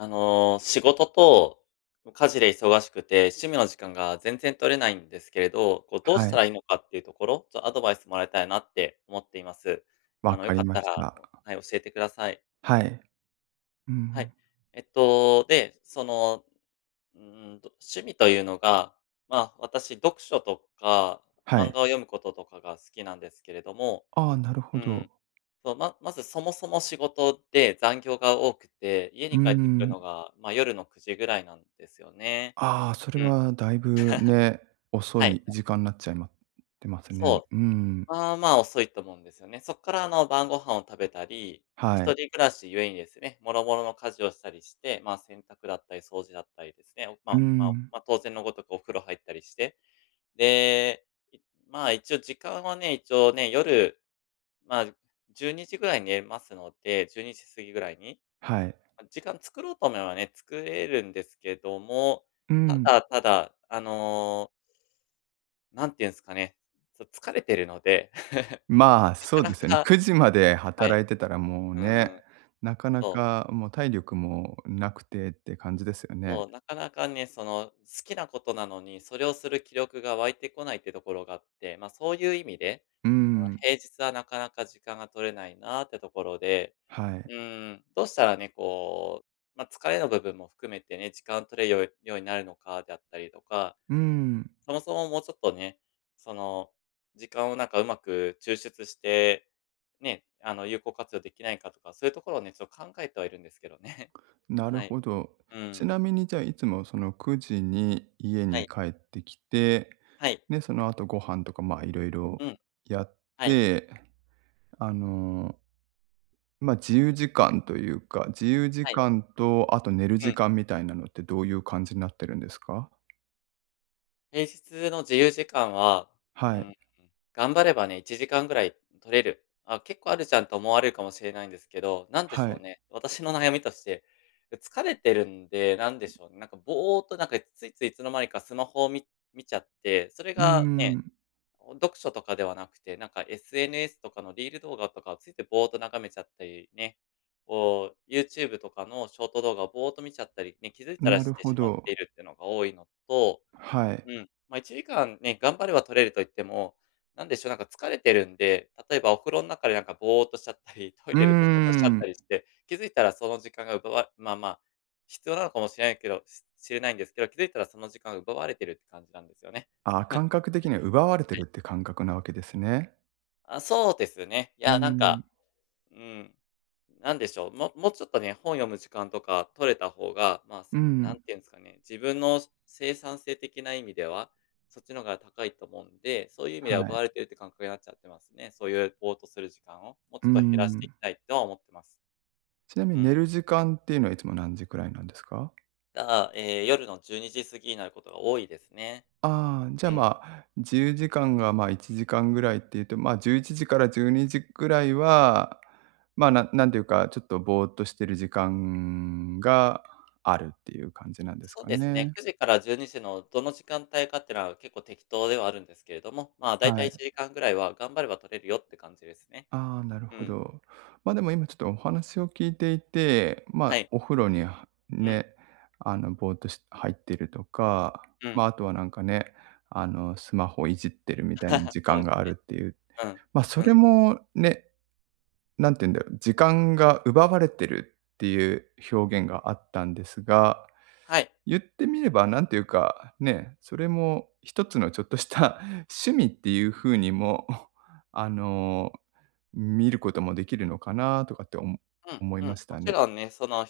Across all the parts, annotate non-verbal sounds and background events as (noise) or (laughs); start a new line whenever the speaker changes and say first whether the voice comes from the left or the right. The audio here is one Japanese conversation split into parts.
left: あの、仕事と、家事で忙しくて、趣味の時間が全然取れないんですけれど、こうどう
right: は
left: した
right: い。
left: らいいのかっていうところ、ちょアドバイスもらいたいなって思っています。あ
right: 分
left: の、
right: か
left: 良か
right: り
left: っ
right: ま
left: た
right: し
left: ら
right: た。
left: はい、教えてください。
right: はい、う
left: はい、
right: ん。
left: えっと、で、その、うーんと趣味というのが、まあ、私読書とか、
right: は
left: 漫
right: い。
left: 画を読むこととかが好きなんですけれども、
right: ああ、なるほ
left: う
right: ど。
left: ん、そう、ままず、そもそも仕事で残業が多くて、家
right: うー
left: に帰ってくる
right: ん。
left: のが、まあ、夜の9時ぐらいなんですよね。
right: ああ、それ
left: うん。
right: は、だいぶ、ね、
left: (laughs)
right: 遅
left: は
right: い
left: い。
right: 時間なっちゃいま、てますね。
left: そ
right: うーん。
left: う、まあまあ、遅いと思うんですよね。そっから、あの、晩御飯を食べたり、一
right: はい。
left: 人暮らしゆえにですね、もろもろの家事をしたりして、まあ、洗濯だったり、掃除だったりですね、
right: うー
left: まま
right: ん。
left: ま、当然のごとくお風呂入ったりして、で、まあ、一応時間はね、一応ね、夜、まあ、12時ぐらいに寝ますので、12時過ぎぐらいに、
right: はい。
left: まあ、時間作ろうと思えばね、作れるんですけども、
right: う
left: た
right: ん。
left: だただ、あのなんて言うんすかね、ちょっと疲れてるので、(laughs)
right: まあ、
left: な
right: そう
left: かな
right: ですよね。
left: か
right: 9時まで
left: は
right: 働
left: い、
right: いてたらもう
left: うー
right: ね、
left: ん、
right: なかな
left: そう。
right: か、もう体力も、なくてって感じですよね。
left: そう、なかなかね、その、好きなことなのに、それをする気力が湧いてこないってところがあって、ま、そういう意味で、
right: うー
left: あの、
right: ん。
left: 平日はなかなか時間が取れないなってところで、
right: は
left: う
right: い。
left: ーん、どうしたらね、こう、ま、疲れの部分も含めてね、時間取れるよようになるのかであったりとか、
right: うーん。
left: そもそも、もうちょっとね、その、時間をなんかうまく抽出して、ね、あの、有効活用できないかとか、そういうところをね、ちょっと考えてはいるんですけどね。
right: なる
left: はい、
right: ほど、
left: う
right: ち
left: ん。
right: なみにじゃあ、いつもその、9時に、家
left: は
right: に
left: い。
right: 帰ってきて、
left: はい。
right: で、その後ご飯とか、ま、色々
left: うん、
right: やっ
left: はい。
right: て、あのま、自由時間というか、自由時
left: はい。
right: 間と、あと寝る
left: う
right: 時
left: ん。
right: 間みたいなのってどういう感じなってるんですか？
left: 平日の自由時間は、う
right: はい。
left: ーん、頑張ればね1時間ぐらい取れる。あ、結構あるじゃんと思われるかもしれないんですけど、なんでし
right: は
left: ょう
right: い。
left: ね、私の悩みとして、疲れてるんで、なんでし
right: (unintelligible)
left: ょうね、なんかぼーとなんかついついいつの間にかスマホを、み見ちゃって、それ
right: うー
left: がね、
right: ん。
left: 読書とかではなくて、なんか SNS とかのリール動画とかをついてぼーと眺めちゃったりね、こう Youtube とかのショート動画をぼーと見ちゃったり、ね、気づいたら
right: なる
left: して
right: ほ
left: しまっ
right: ど。
left: ているっていうのが多いのと、
right: はい。
left: うん、ま、1時間ね、頑張れば取れると言っても、なんでしょう、なんか疲れてるんで、例えばお風呂の中でなんかぼーとしちゃったり、トイ
right: うー
left: レでぼーとしちゃった
right: ん。
left: りして、気づいたらその時間が奪われまあまあ、必要なのかもしれないけど、ししれないんですけど、気づいたらその時間が奪われてるって感じなんですよね。
right: ああ、感覚的には奪われてい
left: (chuckles) は
right: るっ
left: い。
right: ていう感覚なわけですね。
left: あ、そうですね。い
right: うー
left: や、なんか、
right: ん。
left: うーん、なんでしょう、ももうちょっとね、本読む時間とか取れた方が、ま、
right: うー
left: なん
right: ん。
left: て言うんですかね、自分の生産性的な意味では、そっちの方が高いと思うんで、そういう意味
right: は
left: では奪
right: い。
left: われてるっていう感覚になっちゃってますね。そういうぼーとする時間を、もう
right: う
left: ち
right: ー
left: ょっと減らしていき
right: ん。
left: たいとは思ってます。
right: ちなみ
left: う
right: に
left: ん。
right: 寝る時間っていうのはいつも何時くらいなんですか？
left: ああ、ええ、夜の12時過ぎになることが多いですね。
right: ああ、じゃ、
left: うん。
right: ま、自由時間が、ま、1時間ぐらいっていうと、ま、11時から12時ぐらいは、ま、ななんていうかちょっとぼーとしてる時間があるっていう感じなんです
left: そう
right: か
left: ですね、
right: ね？
left: 9時から12時のどの時間帯かっていうのは、結構適当ではあるんですけれども、まあ、大
right: は
left: 体い
right: い。
left: ちじかんぐらいは頑張れば取れるよって感じですね。
right: ああ、なる
left: う
right: ほ
left: ん。
right: ど。までも今ちょっとお話を聞いていて、ま、
left: はい。
right: お風呂に
left: うん。
right: ね、あの、ぼーとし入ってるとか、
left: う
right: ま、
left: ん。
right: あとはなんかね、あのスマホをいじってるみたいな
left: (chuckles)
right: 時
left: そう
right: 間
left: で
right: が
left: す
right: あ
left: ね。
right: るっていう。
left: うん、
right: ま、そ
left: う
right: れ
left: ん。
right: もね、なんて言うんだろう、時間が奪われてるっていう表現があったんですが、
left: はい。
right: 言ってみればなんていうか、ね、それもひとつのちょっとした (chuckles) 趣味っていう風にも、あの見ることもできるのかなとかっておも
left: うん
right: 思い
left: うん、
right: まし
left: も
right: た
left: ち
right: ね。
left: ろんね、その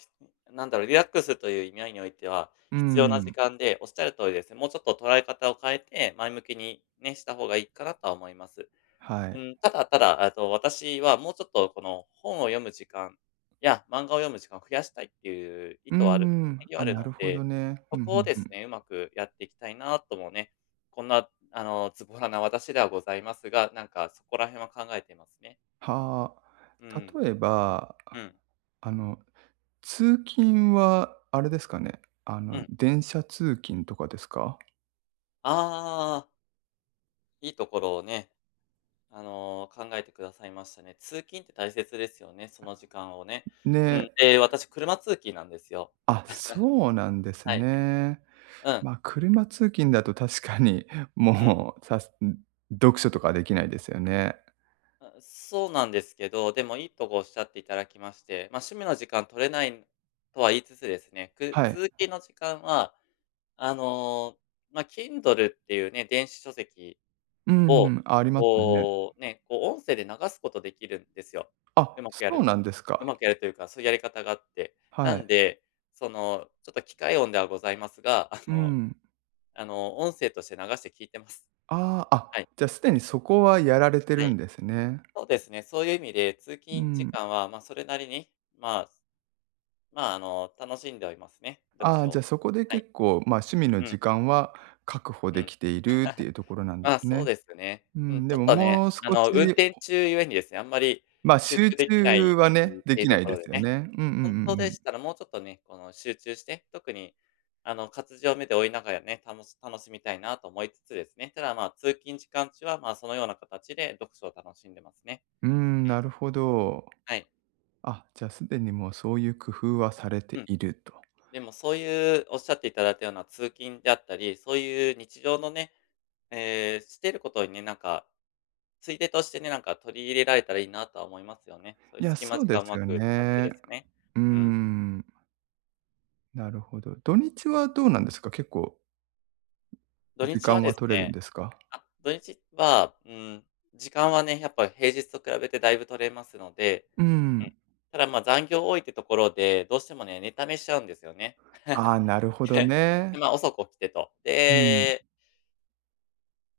left: なんだろう、リラックスという意味合いにおいては、
right: うー
left: 必要な時
right: ん。
left: 間で、おっしゃる通りですね、もうちょっと捉え方を変えて、前向きに、ね、した方がいいかなとは思います。
right: はー
left: う
right: い。
left: ん、ただただ、えっと、私はもうちょっとこの本を読む時間や、漫画を読む時間を増やしたいっていう意
right: うー
left: 図はある
right: ん。
left: (unintelligible) あ
right: あ、
left: る
right: な
left: の
right: るほど
left: で、
right: ね。ふ
left: そ
right: んふ
left: こを
right: ん
left: で
right: ふ
left: す
right: ん。
left: ね、上手くやっていきたいなともね、こんなあの、ズボラな私ではございますが、なんかそこら辺は考えてますね。
right: は
left: う
right: あ、
left: ん。
right: 例えば
left: うん。
right: あの通勤はあれですかね、あ
left: う
right: の
left: ん。
right: 電車通勤とかですか？
left: ああ。いいところをね、あの、考えて下さいましたね。通勤って大切ですよね、その時間をね。うん、
right: ね。
left: で私車通勤なんですよ。
right: あ、そうなんです
left: (chuckles) はい。
right: ね。
left: うん。
right: ま、車通勤だと確かに、
left: うん。
right: もう、さす読書とかできないですよね。
left: あ、そうなんですけど、でもいいとこおっしゃっていただきまして、ま、趣味の時間取れないんとは言いつつですね、く
right: はい。
left: 通勤の時間は、あの、ま、Kindle っていうね、電子書籍
right: う
left: を、
right: ん、ありますね。
left: こうね、こう音声で流すことできるんですよ。
right: あ、
left: 上手くや
right: そ
left: る
right: うなん
left: と。
right: です
left: 上
right: か。
left: 手くやるというか、そういうやり方があって。
right: は
left: なん
right: い。
left: で、その、ちょっと機械音ではございますが、あ
right: う
left: の
right: ん。
left: あの、音声として流して聞いてます。
right: ああ、あ、
left: はい。
right: じゃ、すでにそこはやられてる
left: は
right: ん
left: い。
right: ですね。
left: そうですね、そういう意味で、通
right: う
left: 勤時
right: ん。
left: 間はま、それなりに、まま、あの、楽しんではいますね、読
right: ああ、
left: 書
right: じゃ、
left: を。
right: そこで
left: はい。
right: 結構、ま、趣味の
left: うん。
right: 時間は確保
left: う
right: で
left: ん。
right: きているって
left: (chuckles)
right: いうところなんで
left: あ、
right: す
left: そう
right: ね。
left: ですね。
right: うー
left: うん、
right: ん、
left: ち
right: で
left: ょっ
right: も
left: とね、
right: もう少
left: あの、運
right: し
left: 転中ゆえにですね、あんまり、
right: ま、
left: 集
right: 集
left: 中でき
right: 中
left: ない
right: は
left: って
right: ね、
left: いう
right: で
left: ていう
right: き
left: と
right: ない
left: こ
right: で
left: ろで
right: すよ
left: ね。
right: ね。うんうんう
left: 本当
right: んう
left: で
right: ん。
left: したらもうちょっとね、この集中して、特に、あの、活字を目で追いながらね、たのし楽しみたいなと思いつつですね。ただ、ま、通勤時間中は、ま、そのような形で読書を楽しんでますね。
right: うーん、
left: うん。
right: なるほど。
left: はい。
right: あ、じゃ、すでにもうそういう工夫はされて
left: うん。
right: いると。
left: でもそういう、おっしゃっていただいたような通勤であったり、そういう日常のね、ええ、してることにね、なんか、ついでとしてね、なんか取り入れられたらいいなとは思いますよね。そうい
right: い
left: う
right: や、
left: 隙間
right: そう
left: 時
right: で
left: 間
right: す
left: 上
right: よ
left: 手く使って
right: ね。
left: ですね。
right: うー
left: うん。
right: ん。なるほど。土日はどうなんですか？結構、
left: 土
right: 時
left: 日
right: 間
left: はで
right: は
left: す
right: 取れるん
left: ね、
right: ですか？
left: あ土日は、うーん、時間はね、やっぱ平日と比べてだいぶ取れますので
right: う
left: うん。
right: ん。
left: ただ、ま、残業多いってところで、どうしてもね、寝溜めしちゃうんですよね。
right: ああ、なるほ
left: (laughs)
right: ど
left: で、
right: ね。
left: ま、遅く起きてと。
right: うん。
left: で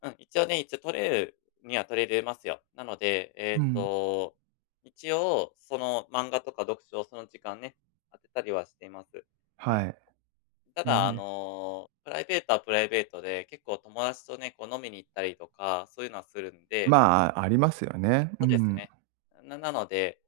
left: うん、一応ね、一応取れるには取れれますよ。なので、え
right: う
left: っ
right: ん。
left: と、一応、その漫画とか読書をその時間ね、当てたりはしています。う
right: は
left: ん。
right: い。へ
left: ただあ
right: え。
left: のプライベートはプライベートで、結構友達とね、こう飲みに行ったりとか、そういうのはするんで
right: まあ、ありますよね。う
left: そうです
right: ん。
left: ね。ななので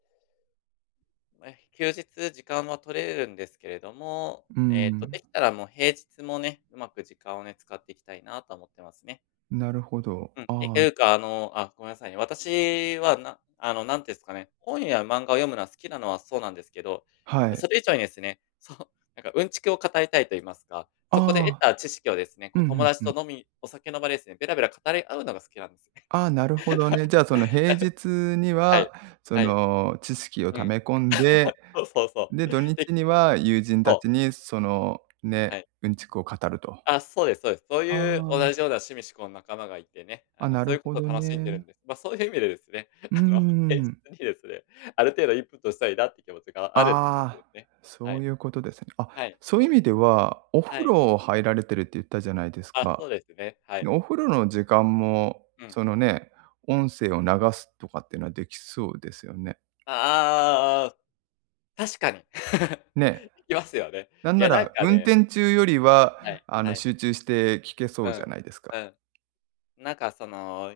left: うえ休日時間は取れるんですけれども、
right: う
left: えっと、で
right: ん。
left: きたらもう平日もね、うまく時間をね、使っていきたいなとは思ってますね。
right: なるほど。
left: うん、て
right: あ
left: て
right: あ。
left: いうか、あのあ、ごめんなさいね、私はなあのなんていうんすかね、本や漫画を読むのは好きなのはそうなんですけど、
right: はい。
left: それ以上にですね、そう、なんかうんちくを語りたいと言いますか、
right: あ
left: そこで得
right: あ、
left: た知識をですね、
right: う
left: こ
right: ん
left: う
right: う
left: 友
right: ん
left: 達
right: うん。
left: と飲みお酒の場でですね、べらべら語り合うのが好きなんですよね。
right: ああ、なるほどね。じゃあその平日に
left: (laughs) は
right: は、
left: い、
right: そ
left: はい。
right: の知識を
left: う
right: 溜
left: ん。
right: め込んで、
left: (laughs) そうそうそ
right: で、土
left: う。ひ
right: 日には友人た
left: そう。
right: ちにその
left: は
right: ね、
left: い。
right: うんちくを語ると。
left: ああ、そうですそうです。そういう
right: あ
left: 同
right: あ。
left: じような趣味嗜好の仲間がいてね、あ
right: あ、
left: の
right: な
left: そ
right: る
left: ういうこ
right: ほど
left: とを楽しんでる
right: ね。
left: んです。ま、そういう意味でですね、
right: うー
left: あの現
right: ん。
left: 実にですね、ある程度インプットしたいなっていう気持ちがあるって感じで
right: あ、
left: すね。
right: そ
left: は
right: う
left: い。
right: いうことですね。あ、
left: はい、
right: そう
left: そ
right: い
left: う
right: う意
left: で
right: 味
left: す。
right: では、お
left: は
right: 風
left: い。
right: 呂入られてるって言ったじゃないです
left: あ、
right: か。
left: そうですね、は
right: ね、
left: い。
right: お風呂の時間も
left: うん。
right: そのね、音声を流すとかっていうのはできそうですよね。
left: あああ、確かに。(laughs)
right: ね。
left: できますよね。
right: なん
left: い
right: な
left: や、なん
right: ら、
left: か
right: 運
left: ね
right: 転中よりは
left: はい、
right: あ
left: は
right: の
left: い。
right: 集中して聞けそ
left: う
right: うじゃ
left: ん、
right: ないですか。
left: うん。なんかその、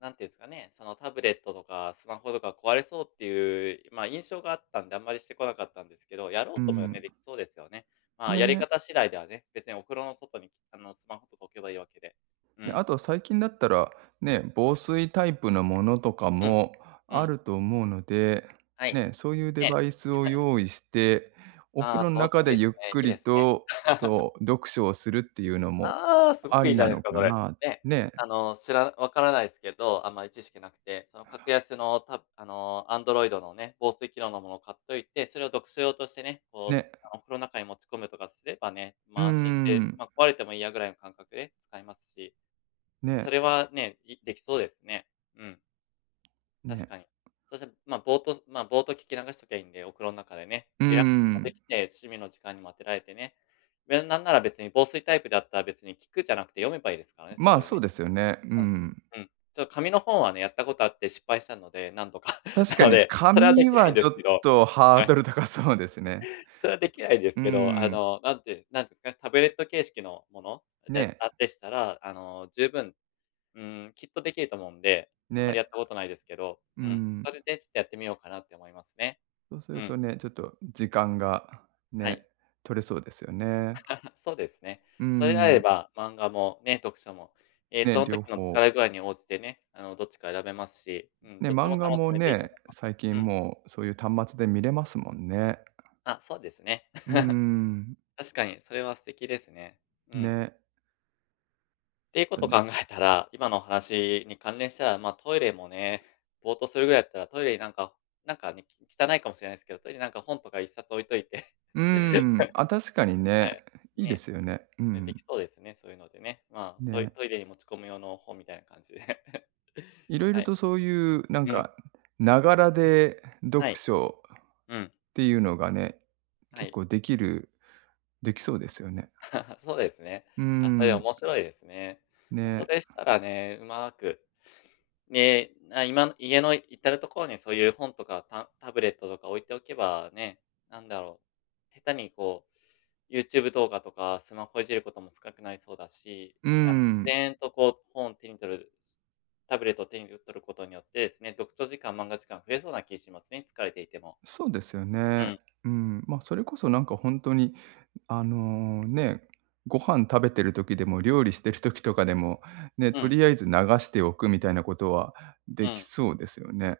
left: 何ていうんすかね、そのタブレットとかスマホとか壊れそうっていう、ま、印象があったんで、あんまりしてこなかったんですけど、やろ
right: う
left: うと思えばね、
right: ん。
left: できそうですよね。まあ、やり
right: ね。
left: 方次第ではね、別にお風呂の外にあのスマホとか置けばいいわけで。う
right: で、
left: ん。
right: あと最近だったら、ね、防水タイプのものとか
left: うん、
right: も
left: う
right: あ
left: ん。
right: ると思うので、
left: はい。
right: ね、そういうデ
left: ええ。
right: バイスを
left: (laughs)
right: 用意して、お風
left: ああ、
right: 呂の
left: その通
right: 中
left: り
right: で
left: で
right: ゆ
left: す
right: っ
left: ね。
right: く
left: いい
right: り
left: ですね。
right: と、
left: (laughs)
right: そう読書をするっていうのも
left: ああ、すご
right: あ
left: くい
right: り
left: いじ
right: な
left: ゃないで
right: の
left: すか、
right: か
left: それ。
right: な、
left: ね、
right: ね。
left: あのしらな分からないすけど、あんまり知識なくて、その格
right: (unintelligible)
left: 安のタブあのアンドロイドのね、防水機能のものを買っといて、それを読書用としてね、こうあのす
right: ね。
left: あのお風呂の中に持ち込むとかすればね、
right: う
left: ま、安心して、
right: ん。
left: まあ、壊れてもいいやぐらいの感覚で使えますし、そ
right: ね。
left: れはね、いできそうですね。うん。確
right: ね。
left: かに。そして、ま、ぼおっとしまあ、ぼおっと聞き流しときゃいいんで、お風呂の中でね、
right: うー
left: リラックスとかで
right: ん。
left: きて、趣味の時間にもあてられてね、で、なんなら別に防水タイプだったら別に聞くじゃなくて読めばいいですからね、そ
right: ま、
left: こで
right: そう
left: ね。
right: ですよね、うんう
left: うん
right: ん。
left: うん。ちょっ紙の本はね、やったことあって失敗したので、何度か、
right: 確か
left: なの
right: に
left: で、それはで
right: 紙
left: きない
right: は
left: んで
right: ちょ
left: すけ
right: っ
left: ど、
right: とハー
left: はい。
right: ドル高そうですね。
left: それはできないです
right: うー
left: けど、あ
right: ん。
left: の、なんてなんて言うんすか、タブレット形式のもの、で
right: ね。
left: あっでしたら、あの十分、うーん、きっとできると思うんで、あんま
right: ね。
left: りやったことないですけど、
right: うー
left: うん、
right: ん。
left: それでちょっとやってみようかなって思いますね。
right: そうす
left: う
right: る
left: ん。
right: とね、ちょっと時間が、
left: は
right: ね、
left: い。
right: 取れそうですよね。
left: (laughs) そうですね。
right: うー
left: それであれ
right: ん。
left: ば、漫画もね、読書も、ええ、
right: ね、
left: その
right: 両
left: 時の
right: 方。
left: 疲れ具合に応じてね、あの、どっちか選べますし、うん、
right: ね、
left: どっちも
right: 漫画
left: 楽し
right: も
left: めていいと
right: ね、
left: 思います。
right: 最
left: う
right: 近
left: ん。
right: もうそういう端末で見れますもんね。
left: あ、そうですね。
right: うーん。
left: (laughs) 確かに、それは素敵ですね、うん。
right: ね。
left: っていうこ
right: と
left: と
right: ね。
left: 考えたら、今のお話に関連したら、まあトイレもね、ぼおっとするぐらいだったら、トイレになんかなんかね、汚いかもしれないですけど、トイレなんか本とか1冊置いといて、
right: うー
left: (laughs)
right: ん、あ、確かに
left: は
right: ね、
left: い、
right: いいで
left: ね、
right: すよね。う
left: うん、でき
right: ん。
left: そうですね、そういうのでね。まあトイ
right: ね。
left: トイレに持ち込む用の本みたいな感じで、(laughs)
right: 色
left: は
right: 々
left: い、
right: とそういうなん
left: うん。
right: か、ながらで、読
left: はい。
right: 書、
left: うん。
right: っていうのがね、
left: は
right: 結
left: い。
right: 構できる、できそうですよね。
left: (laughs) そうですね。
right: うー
left: あ、それ
right: ん。
left: 面白いですね。ま、そ
right: ね。
left: れしたらね、うまく、で、あ今家のいたるところにそういう本とか、たんタブレットとか置いておけば、ね、なんだろう、下手にこう、ユーチューブ動画とかスマホいじることも少なくなりそうだし、
right: うー
left: あの自
right: ん。
left: 然とこう本を手に取る、タブレットを手に取ることによってですね、読書時間、漫画時間増えそうな気しますね、疲れていても。
right: そうですよ
left: う
right: ね。
left: ん。
right: うーん、ま、それこそなんかほんとにあの、ね、ご飯食べてる時でも料理してる時とかでも、ね、
left: う
right: と
left: ん。
right: りあえず流しておくみたいなことは
left: う
right: でき
left: ん。
right: そうですよね。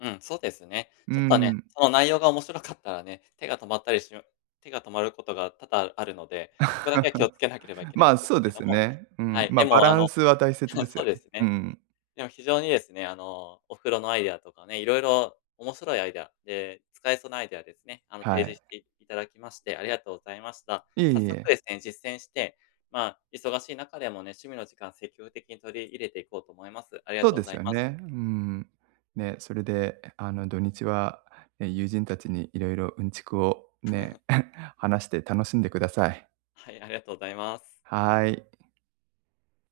left: うん、そうですね。
right: うー
left: ちょっとね、
right: ん。
left: その内容が面白かったらね、手が止まったりしぬ、手が止まることが多々あるので、そこだけは気を付けなければい
right: (laughs)
left: けない
right: ま
left: ん
right: あ、
left: です
right: そう
left: け
right: で
left: れど
right: すよ
left: も、
right: ね。う
left: は
right: ん、
left: い、で
right: ま、バ
left: もあ
right: ラ
left: の
right: ンスは大切
left: そ
right: です
left: そ
right: よ
left: うで
right: ね。
left: す
right: うー
left: ね。
right: ん。
left: でも非常にですね、あのお風呂のアイデアとかね、いろいろ、面白いアイデアで使えそうなアイデアですね、あの
right: は
left: 提示
right: い。
left: していただきましてありがとうございました。
right: いえ
left: 早
right: い
left: 速
right: え。
left: ですね、実践して、まあ忙しい中でもね、趣味の時間積極的に取り入れていこうと思います。ありが
right: そう
left: とう
right: で
left: ござ
right: す
left: い
right: よ
left: ます。
right: ね、うーん、ね、それであの土日は、ね、友人たちにいろいろうんちくをね、
left: (laughs)
right: (chuckles) 話して楽しんでください。
left: はい、ありがとうございます。
right: はい。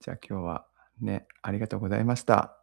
right: じゃ、今日はね、ありがとうございました。